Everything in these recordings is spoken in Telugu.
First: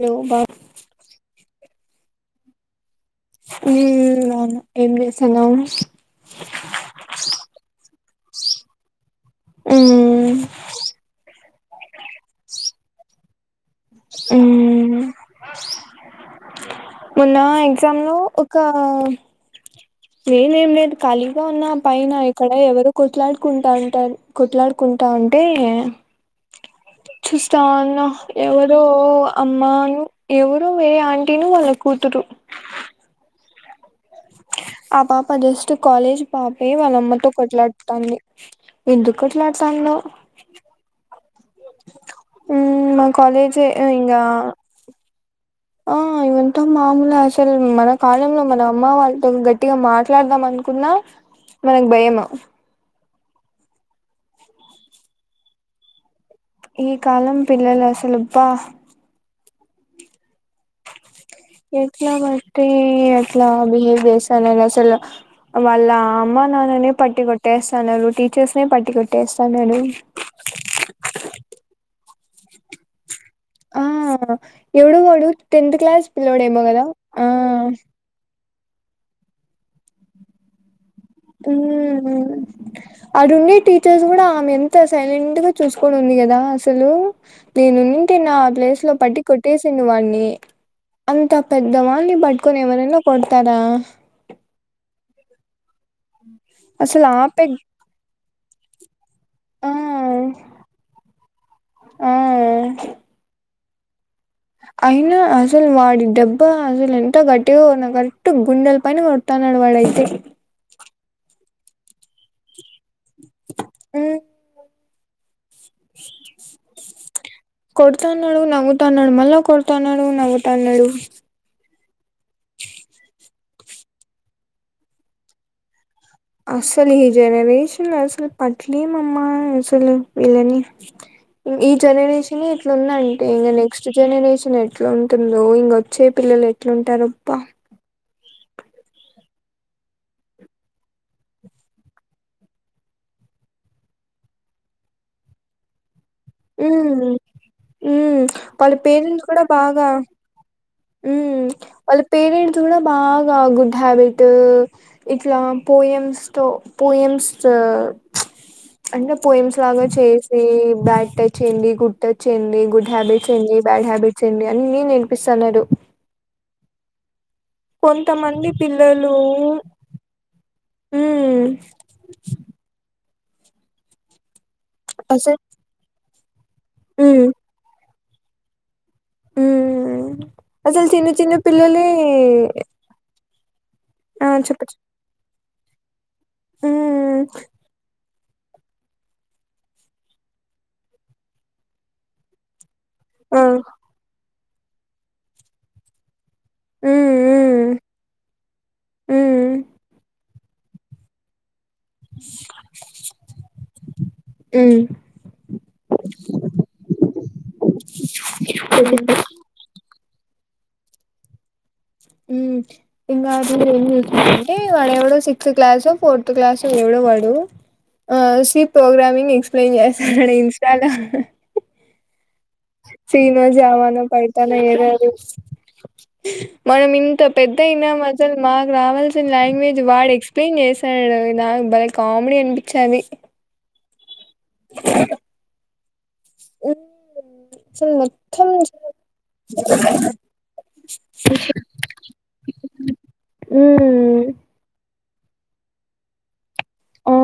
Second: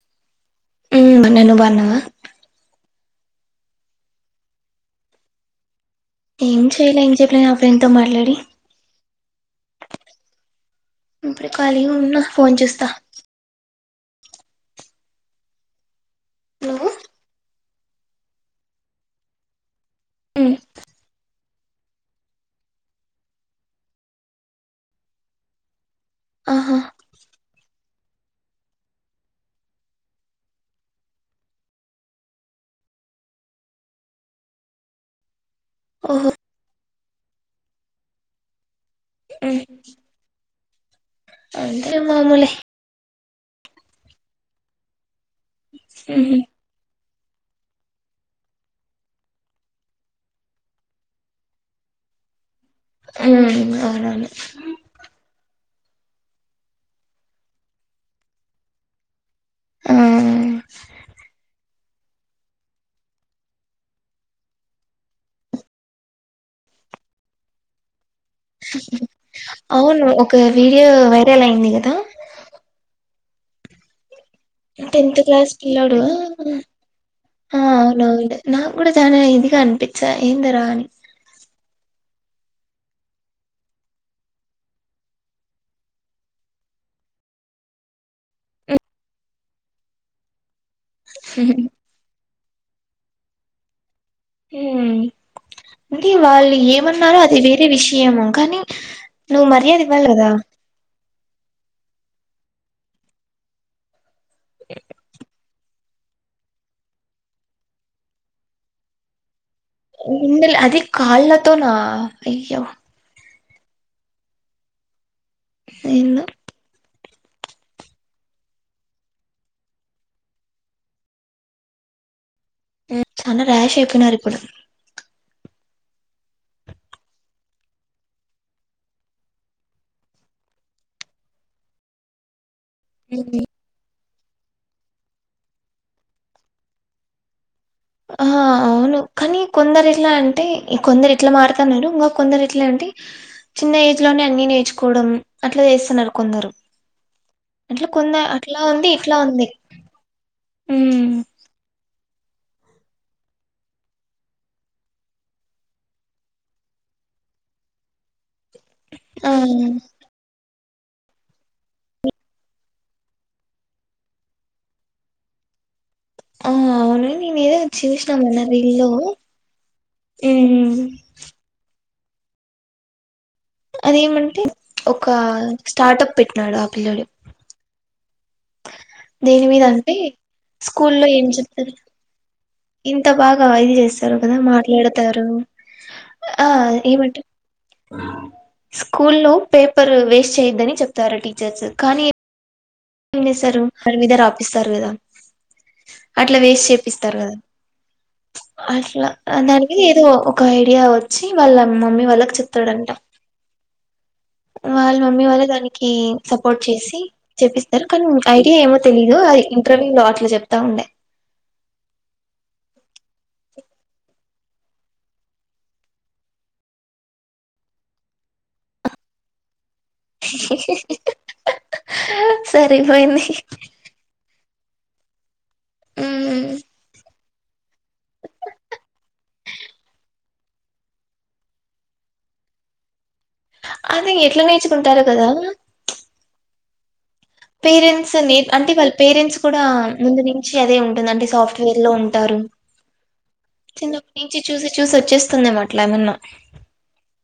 హలో బా ఉ మ నను బాన్నావా హ్మ్ ఏం చేస్తున్నావ్ ఏం చెయలే ఏం చెప్పలే ఆ ఫ్రెండ్ తో మాట్లాడి హ్మ్ అప్పుడు ఖళీ ఉన్నా ఫోన్ చేస్తా ఆ నువ్వు ఉన్నాయి సంలో ఒక ఉమ్ నేనేం లేదు ఖాళీగా ఉన్నా పైన ఇక్కడ ఎవరు కొట్లాడుకుంటా ఉంటారు కొట్లాడుకుంటా ఉంటే ఆహా చూస్తా ఉన్న ఎవరో అమ్మను ఎవరో వేరే ఆంటీను వాళ్ళ కూతురు ఆ పాప చుస్ కాలేజ్ ఓహో పాపే వాళ్ళమ్మకి అంటే కొట్లాడటాన్ని ఎందుకు కొట్లాడుతాందో అంత మామూలే కాలేజ్ ఇంగా ఆ ఉహు ఇవంత మామూలే అస్ అసలు మన కాలంలో మన అమ్మ వాళ్ళతో గట్టిగా మాట్లాడదాం అనుకున్నా మనకు భయం అ అవునవును ఈ కాలం పిల్లలు అసలు అబ్బా ఆ ఎట్లా బట్టి ఎట్లా బిహేవ్ చేస్తాన్నారు అసలు వాళ్ళ అమ్మ నాన్ననే పట్టి కొట్టేస్తాన్నారు టీ అవును ఒక వీడియో వైరల్ అయింది కదా ఆ ఎవడు టెన్త్ వాడు క్లాస్ టెన్త్ పిల్లోడు క్లాస్ పిల్లడు ఏమో కదా ఆ అవునవును నాకు కూడా చాలా ఇదిగా అనిపించా ఏంది రా అని అడ ఉండే టీచర్స్ కూడా ఆమె ఎంత సైలెంట్ గా చూసుకోని ఉంది కదా అసలు నేను వున్నింటే నా ఆ ప్లేస్ లో పట్టి కొట్టేసి ఉండేదాన్ని అంత పెద్దవాళ్ళనీ బట్ కొని ఎవరన్న కొడతారా మ్మ్ ఉమ్ అంటే వాళ్ళు అసలు ఏమన్నారో ఆ అది పెద్ వేరే విషయము కానీ నువ్వు ఆ మర్యాద ఇవ్వాల్ల కదా ఆ అయినా అసలు వాడు దెబ్బా అసలు ఎంతో గట్టిగా ఉన్న కరెక్ట్ గుండెల పైన తన్నాడు వాడైయితే కాళ్ళ తోనా అయ్యో మ్మ్ ఎందొ కొడతాన్నాడు నగుతాన్నాడు మళ్ళా కొడుతాన్నాడు నగతాన్నాడు చాలా ర్యాష్ అయిపోయినారు ఇప్పుడు అసలు ఈ జనరేషన్ అసలు పట్లే మామ్మ అసలు వీళ్ళని ఈ జనరేషన్ ఏ ఇంకా నెక్స్ట్ జనరేషన్ ఎట్లాంటుందో ఇంకొచ్చే పిల్లలు ఎట్లుంటారబ్బ ఆహ అవును కానీ కొందరు ఇట్లా అంటే కొందరు ఇట్లా మారుతున్నారు ఇంకా కొందరు ఎట్లా అంటే చిన్న ఏజ్ లోనే అన్ని నేర్చుకోవడం అట్లా చేస్తున్నారు కొందరు ఉ అట్లా కొంద మ్మ్ అట్లా వాళ్ళ ఉంది ఇట్లా పేరెంట్స్ కూడా ఉంది బాగా ఉమ్, మ్మ్ వాళ్ల పె పేరెంట్స్ కూడా బాగా గుడ్ హ్యాబిట్ ఇట్లా పోయమ్స్ తో పోయమ్స్ ఆ పే అంటే ఆ పోయిమ్స్ లాగా చేపీస్ యే బ్యాడ్ టచ్ ఏంది గుడ్ టచ్ ఏంది గుడ్ హ్యాబిట్స్ ఏంది బ్యాడ్ హ్యాబిట్స్ ఏంది అన్ని నేర్పిస్తున్నారు. ఆ అవును నేను ఏదో చూసినా మొన్న కొంతమంది రీల్ లో పిల్లలు ఉం అదేమంటే ఒక అసలు స్టార్ట్ దాడ ఆపిల్లోడి ఉమ్ దేని మీద అంటే ఉమ్ అసలు స్కూల్లో చిన్న ఏం చిన్న చెప్తారు పిల్లలే ఇంత బాగా ఐల్ చేస్ చేస్తారు ఆ కదా చెప్పచ్చు మాట్లాడతారు ఉం ఆ ఏమంట ఉమ్ స్కూల్లో పేపర్ వేస్ట్ చేయ్యొద్దని చెప్తార టీచర్స్ కానీ ఎం ఆ చెస్తరు హర విధర్ ఇస్తారు కదా అట్లా వేస్ట్ చేపిస్తారు ఉమ్ కదా ఉమ్ అట్లా ఉమ్ దానికి ఏదో ఒక ఐడియా వచ్చి వాళ్ళ మా మమ్మీ వాళ్ళకి చెప్తాడంట ఉమ్ వాళ్ళ మమ్మీ వాళ్ళ దానికి సపోర్ట్ చేసి చేపిస్తారు కానీ ఐడియా ఏమో చెప్పింది తెలీదు అది ఇంటర్వ్యూ లో అలు చెప్తా ఉండే ఉం ఇంకా మీరు ఏం చూసారంటే వాడ ఎవడో సిక్స్త్ క్లాసు ఫోర్త్ క్లాస్ ఎవడో వాడు ఆ సి ప్రోగ్రామింగ్ ఎస్ ఏం చేస్తాడు ఇన్స్టాల సరిపోయింది చీన జవాన పడతే తన వేర్ ఆర్ యూ ఉమ్ మనం ఇంత పెద్ద అయినాం అసలు మాకు రావాల్సిన లాంగ్వేజ్ వాడు ఎక్స్ప్లెయిన్ చేశాడు నాకు బలే కామెడీ అనిపించిది. అ ఎట్ల నేర్చుకుంటారు కదా ఉ పేరెంట్స్ అని అంటే వాళ్ళ పేరెంట్స్ కూడా ముందు నుంచి అదే ఉంటుంది అంటే సాఫ్ట్వేర్ లో ఉంటారు చిన్నప్పటి హ్మ్ నుంచి చూసి చూసి వచ్చేస్ వస్తుంద మాట్లా ఏమన్నా ఆ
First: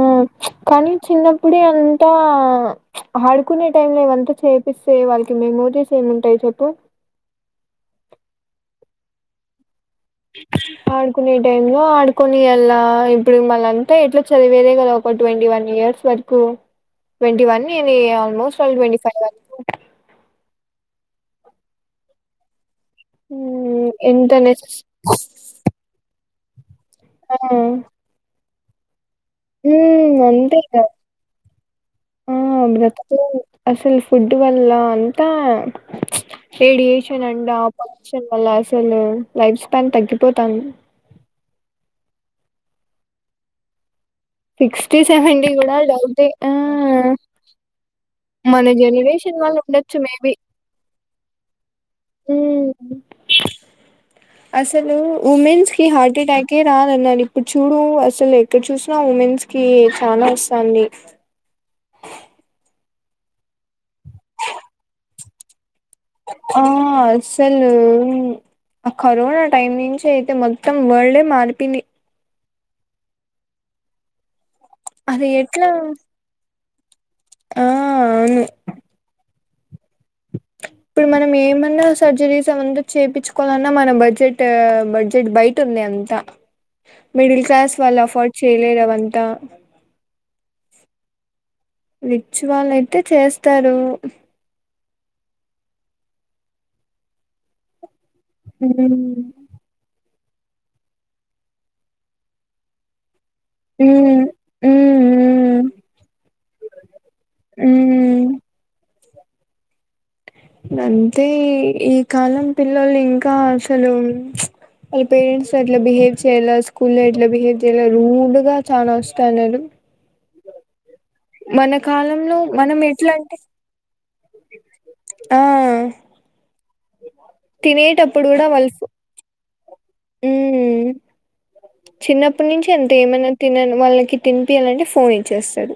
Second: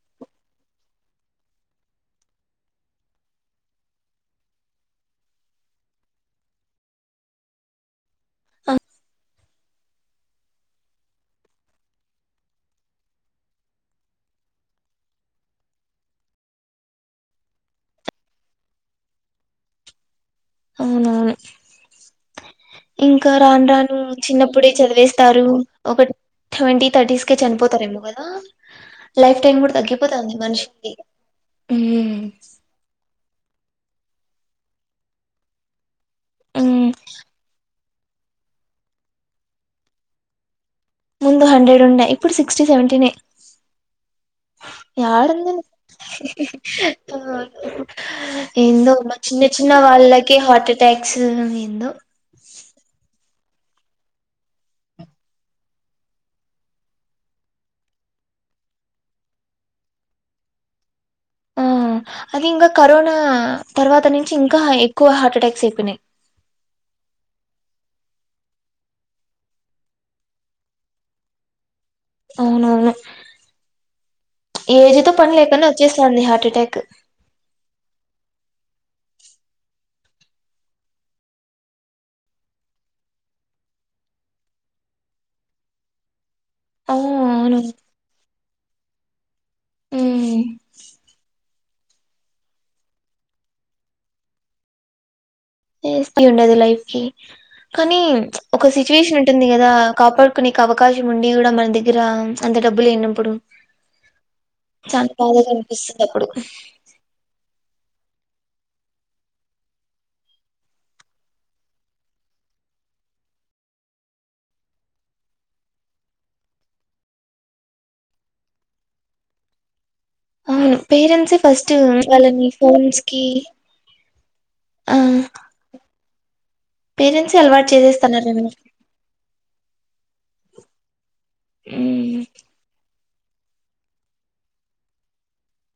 కానీ చిన్నప్పుడే అంతా ఆడుకునే టైంలా ఇవంతా చేపిస్తే వాళ్ళకి మెమోరీస్ ఏమింటాయి చెప్పు ఆడుకునే టైంలో ఆడుకొనియల్లా ఇప్పుడు మళ్ళ అంతా ఎట్లా చదివేదే కదా ఒక ట్వంటీ వన్ ఇయర్స్ వరకు ట్వంటీ వన్ నే ఆల్మోస్ట్ళ ట్వంటీ ఫైవ్ వరకు అవునా ఇంకా రాను హ్మ్ రాను ఎంత నెస్ చిన్నప్పుడే చదివేస్తారు ఒక ట్వంటీ థర్టీస్ కే ఆ చనిపోతారేమో కదా లైఫ్ టైమ్ కూడా హ్మ్ తగ్గిపోతాంది అంతే ఇగ మనిషికి ఊమ్ ఆ బ్రతుకు అసలు ఫుడ్ వల్ల అంతా హే ఉమ్ ఏడిషన్ అంటా వచ్చన్ వల్ల అసలు లైఫ్ స్పెన్ తగ్గిపోతాన్ ముందు హండ్రెడ్ ఉండే ఇప్పుడు సిక్స్టీ సెవెంటీనే సిక్స్టీ సెవెంటికీ యాడుందండి కూడా డౌట్ ఏ ఆ మన ఏందో జనరేషన్ చిన్న వాళ్ళు చిన్న ఉండొచ్చు మేబీ. వాళ్ళకి హార్ట్ అటాక్స్ ఏందో హ్మ్. అసలు ఉమెన్స్ కి హార్ట్ అటాకే రాదన్నారు. ఇప్పుడు చూడు అసలు ఎక్కడ చూసినా ఉమెన్స్ కి చాలా వస్తాంది. ఆ అది ఇంగా కరోనా తర్వాత నుంచి ఇంకా ఎక్కువ హార్ట్ అటాక్స్ అయిపోయినాయి. ఊం ఉ ఆ కరోనా టైం నుంచి అయితే మొత్తం వరల్డే మారిపింది అవునవును ఏజ్ తో అది పని లేకుండా ఎట్లా వచ్చేస్తాంది హార్ట్ అటాక్ ఆ అవును ఇప్పుడు మనం ఏమన్నా సర్జరీస్ అవంత చేపిచ్చుకోవాలన్నా మన బడ్జెట్ బడ్జెట్ బయట ఉంది అంతా ఆ మిడిల్ అవును క్లాస్ వాళ్ళు అఫర్డ్ చేయలేదు అవన్ అంత ఆ రిచ్ వాళ్ళ అయితే చేస్తారు ఏస్ ఉండది లైఫ్కి కానీ ఒక సిచ్యువేషన్ మ్మ్. ఉంటుంది కదా కాపాడు కొనికు అవకాశం ఉండి కూడా మన దగ్గర అంత డబ్బులు లేనప్పుడు మ్మ్. చాల బాలెద్ మ్మ్. కనిపిస్తద అప్పుడు ఊమ్ గ అంతే ఈ కాలం పిల్లలు ఇంకా అసలు వాళ్ళ పేరెంట్స్ ఎట్లా బిహేవ్ చేయాల, స్కూల్లో ఎట్లా బిహేవ్ చేయాల, రూడ్గా చాలా వస్తాన్నారు. అవును పేరెంట్సే ఫస్ట్ కాలంలో వాళ్ళని మనం ఫోన్స్ ఎట్లా కి అంటే ఆ పేరెంట్స్ అలవాటు చేసేస్తన్నారేమో ఉమ్ చిన్నప్పటి నుంచి అన్ ఏమన్నా తిన వాళ్ళకి తిపియ్యాలంటే ఫోన్ ఇచ్చేస్తారు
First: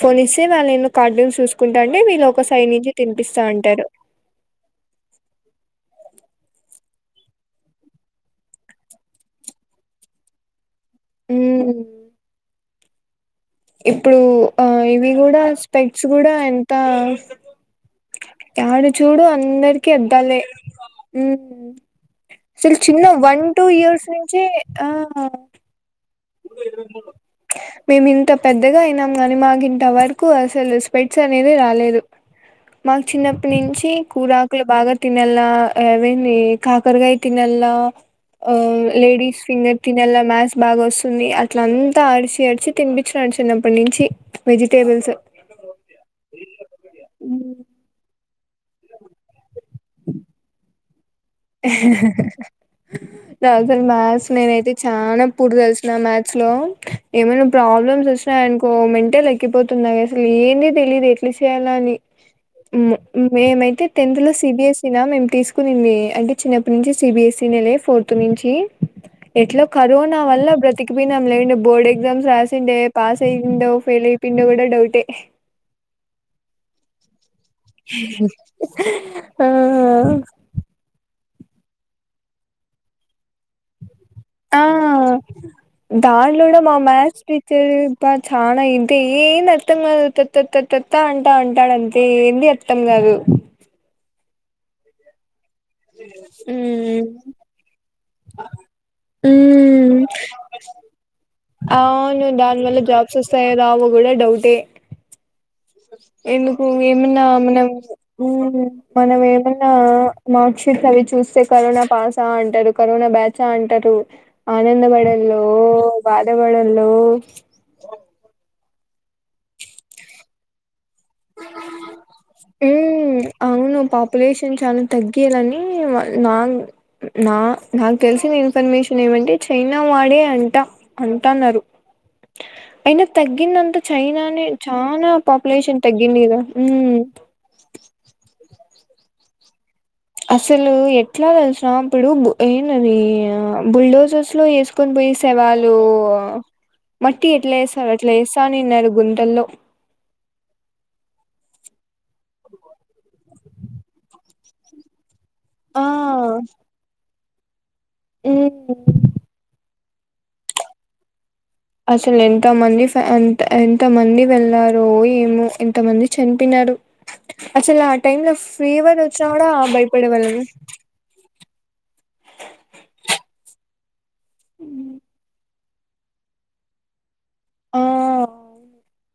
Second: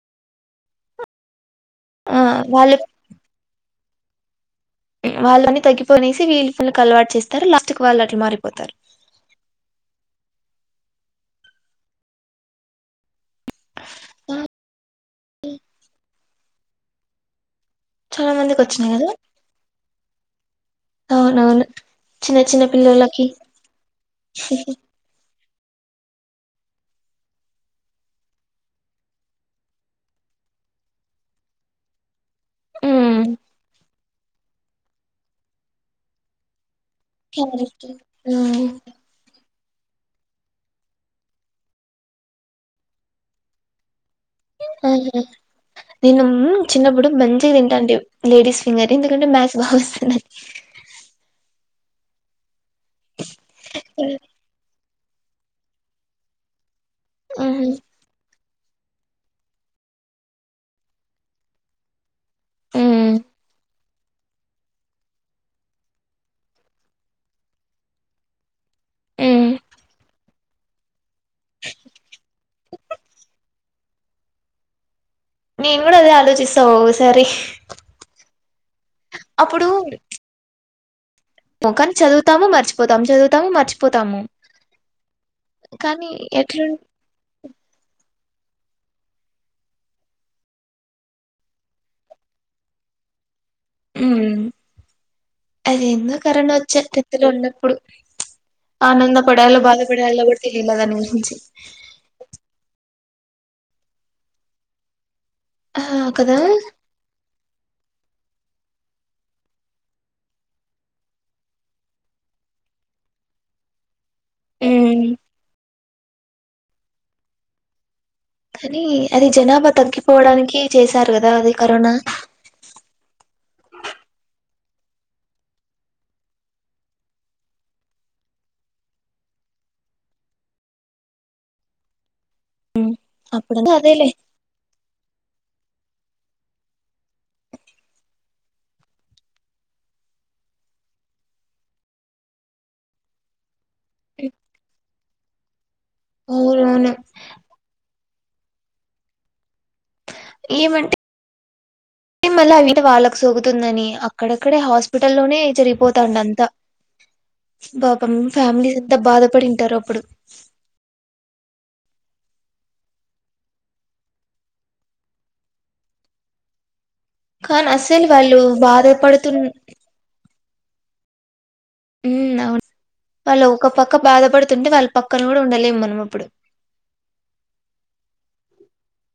ఫోన్ ఇస్తే వాళ్ళ ఏమో కార్డూన్స్ చూసు కుంటా అంటే ఆ వీళ్ళు ఒక సై వాళ్ళు నుంచి తిపిస్తా ఉంటారు వాళ్ళన్నీ తగ్గిపోనేసి వీళ పల్లు అలవాటు చేస్తారు లాస్ట్కి వాళ్ళు అట్లు మారిపోతారు అ ఇప్పుడు ఆ ఇవి కూడా స్పెక్స్ కూడా ఎంత చాలా మందికి యాడ వచ్చినాయి కదా చూడు అందరికి అద్దాలే అవునవును చిన్న అసలు చిన్న పిల్లలకి వన్ టూ ఇయర్స్ నుంచి ఆ మేమి ఇంత పెద్దగా అయినాం కాని మాకు ఇంత వరకు అసలు స్పెక్ట్స్ అనేది రాలేదు మాకు ఉమ్. చిన్నప్పటి నుంచి కూర క్లు బాగా తిినెలా అవేని కాకర్గాయ తిినలా క్యారెట్ ఉమ్. లేడీస్ ఫింగర్ ినలా మాస్ బాగా వస్తు ంది అట్ల అంతా ఆడిచి ఆడిచి తినిపించినాడు చిన్నప్పటి నుంచి ఆ వెజిటేబుల్స్ నేను చిన్నప్పుడు మంచిగా తింటాంటి లేడీస్ ఫింగర్ ఎందుకంటే మ్యాచ్ బాగా వస్తుంది అని నాకు అస్సల్ మ్యాథ్స్ నేను అయితే చానా పూర్ తెలుసునా మ్యాథ్స్ లో ఏమైనా మ్మ్. ప్రాబ్లమ్స్ వచ్చినాయి అనుకో మెంటల్ ఎక్కి పోతుంది నాకు అసలు ఏంది తెలియదు ఎట్లా చేయాలా అని మ్మ్. మేమైతే టెన్త్ లో సిబిఎస్ఈ నా మేము తీసుకునింది అంటే చిన్నప్పటి నుంచి సిబిఎస్ఈ నె లే ఫోర్త్ నుంచి మ్మ్. ఎట్లా కరోనా వల్ల బ్రతిపోయినాం లేండే బోర్డ్ ఎగ్జామ్స్ రాసిండే పాస్ అయిందో ఫెయిల్ అయిపోయిండో కూడా డౌటే నేను కూడా అదే ఆలోచిస్తా ఓసారి అప్పుడు ఆ కా చదువుాము మర్చిపోతాం చదువుతాము మర్చిపో ఆ కానీ దాంలోూలో ఎట్లా మా మథస్ టీచర్ అప్ప చాల ఇంతే ఏం అర్థం కాదుత్తత్తా అంటా అంటాడు అంతే ఏంది అర్థం కాదు హ అది ఎన్నో కరోనా వచ్చా టెన్త్ లో ఉన్నప్పుడు ఆనందపడాలో ఉమ్ బాధపడలో కూడా తెలియాల దాని గురించి సస్తాయారు ఆవ కూడా డౌటే ఆ కదా ఎందుకు ఏమన్నా మన మనం ఏమన్నా మార్క్ షీట్స్ అవి చూస్తే కరోనా పాస్ అ అంటారు కరోనా బ్యాచ్ ఆ అంటారు ఆనంద మ్మ్. పడల్లో బాద పడల్లో కానీ అది జనాభా తగ్గిపోవడానికి చేశారు కదా అది కరోనా హ్మ్ అవును పాపులేషన్ చాలా తగ్గాలని నా నా నాకు తెలిసిన ఇన్ఫర్మేషన్ ఏమంటే చైనా వాడే అంట అంటన్నారు అయినా అప్పుడ తగ్గింది అంత అదేలే చైనానే చనాా పాపులేషన్. తగ్గింది కదా ఊ అసలు ఎట్లా తెలిసిన ఇప్పుడు ఏంలేదు ఆ బుల్డోసర్స్ లో వేసుకొని పోయి శవాలు. అవునవును అబ్బో మట్టి యెట్లేస్తారో చెప్ లేసానిన్నరు గుంతల్లో. ఏమంటే? మ [unintelligible] మళ్ళా అవి వాళ్ళకు సోగుతుందని అక్కడక్కడే హాస్పిటల్ బట్టల్లోనే ఆ జరిగిపోతాండ అంతా. పాపమ్ ఫ్యామిలీస్ అంతా హ్మ్ బాధపడింటారు అప్పుడు. అసలు ఎంతమంది ఎంత ఎంత మంది వెళ్ళార ఏమో ఎంతమంది చనిపోయినారు. కానీ అసలు ఆ అస్సలు టైమ్ లో వాళ్ళు ఫీవర్ వచ్చినా బాధపడుతు కూడా భయపడే వాళ్ళము. ఉ అవును వాళ్ళు ఒక పక్క బాధపడుతుంటే వాళ్ళ పక్కన కూడా ఉండలేము మనం అప్పుడు. అ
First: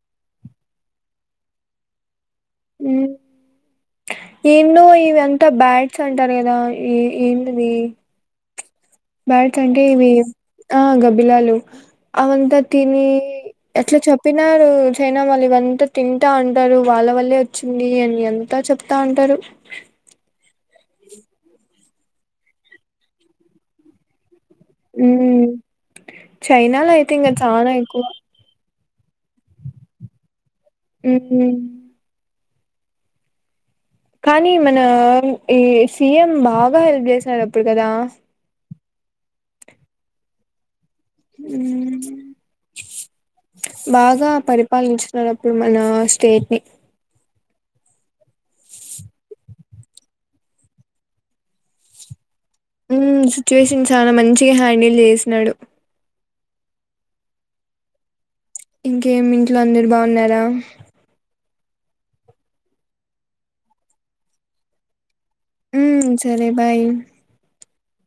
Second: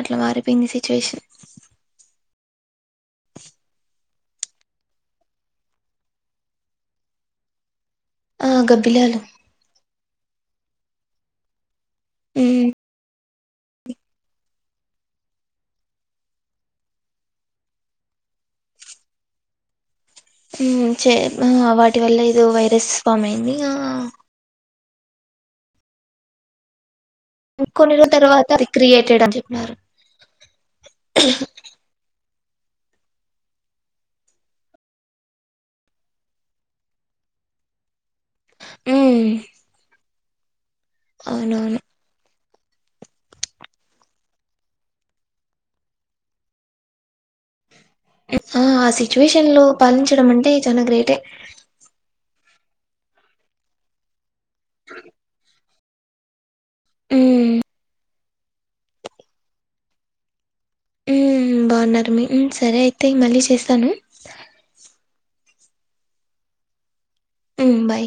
అట్లా మారిపోయింది సిచ్యువేషన్. హ్మ్ ఏందో ఇదంతా బ్యాట్స్ అంటారు కదా ఏ ఏ ఏందది? ఆగ బ్యాడ్స్ అంటే హ్మ్ ఆ గబ్బిలాలు. ఉమ్ అవంతాతిని ఎట్లా చెప్పినారు? చైనా వాళ్ళ ఇవంతా తింటా ఉంటారు వాళ్ళ వల్లే వచ్చింది అని అంతా చెప్తా ఉంటారు. హ్మ్ చే వాటి వల్ల ఏదో వైరస్ ఫామ్ అయింది ఆ.. హ్మ్ చైనాలో ఎప్ కొన్ని రోజుల తర్వాత, క్రియేటెడ్ అని చెప్పినారు. హ్మ్ హు కానీ మన ఈ సీఎం బాగా హెల్ప్ చేసినారు అప్పుడు కదా? హ్మ్ హ్మ్ బాగా పరిపాలించిన అప్పుడు మన స్టేట్ ని. ఆ ఆ సిచ్యువేషన్ లో పాలించడం అంటే చాల గ్రేటే. హ్మ్ సిచ్యువేషన్ చాలా మంచి ఈ హ్యాండిల్ చేసినాడు. హ్మ్ ఇంకేం ఇంట్లో అందరు బావున్నారా? హ్మ్ బాగున్నారు. మీరు సరే అయితే మళ్ళీ చేస్తాను. హ్మ్ సరే బాయ్. ఉమ్ బాయ్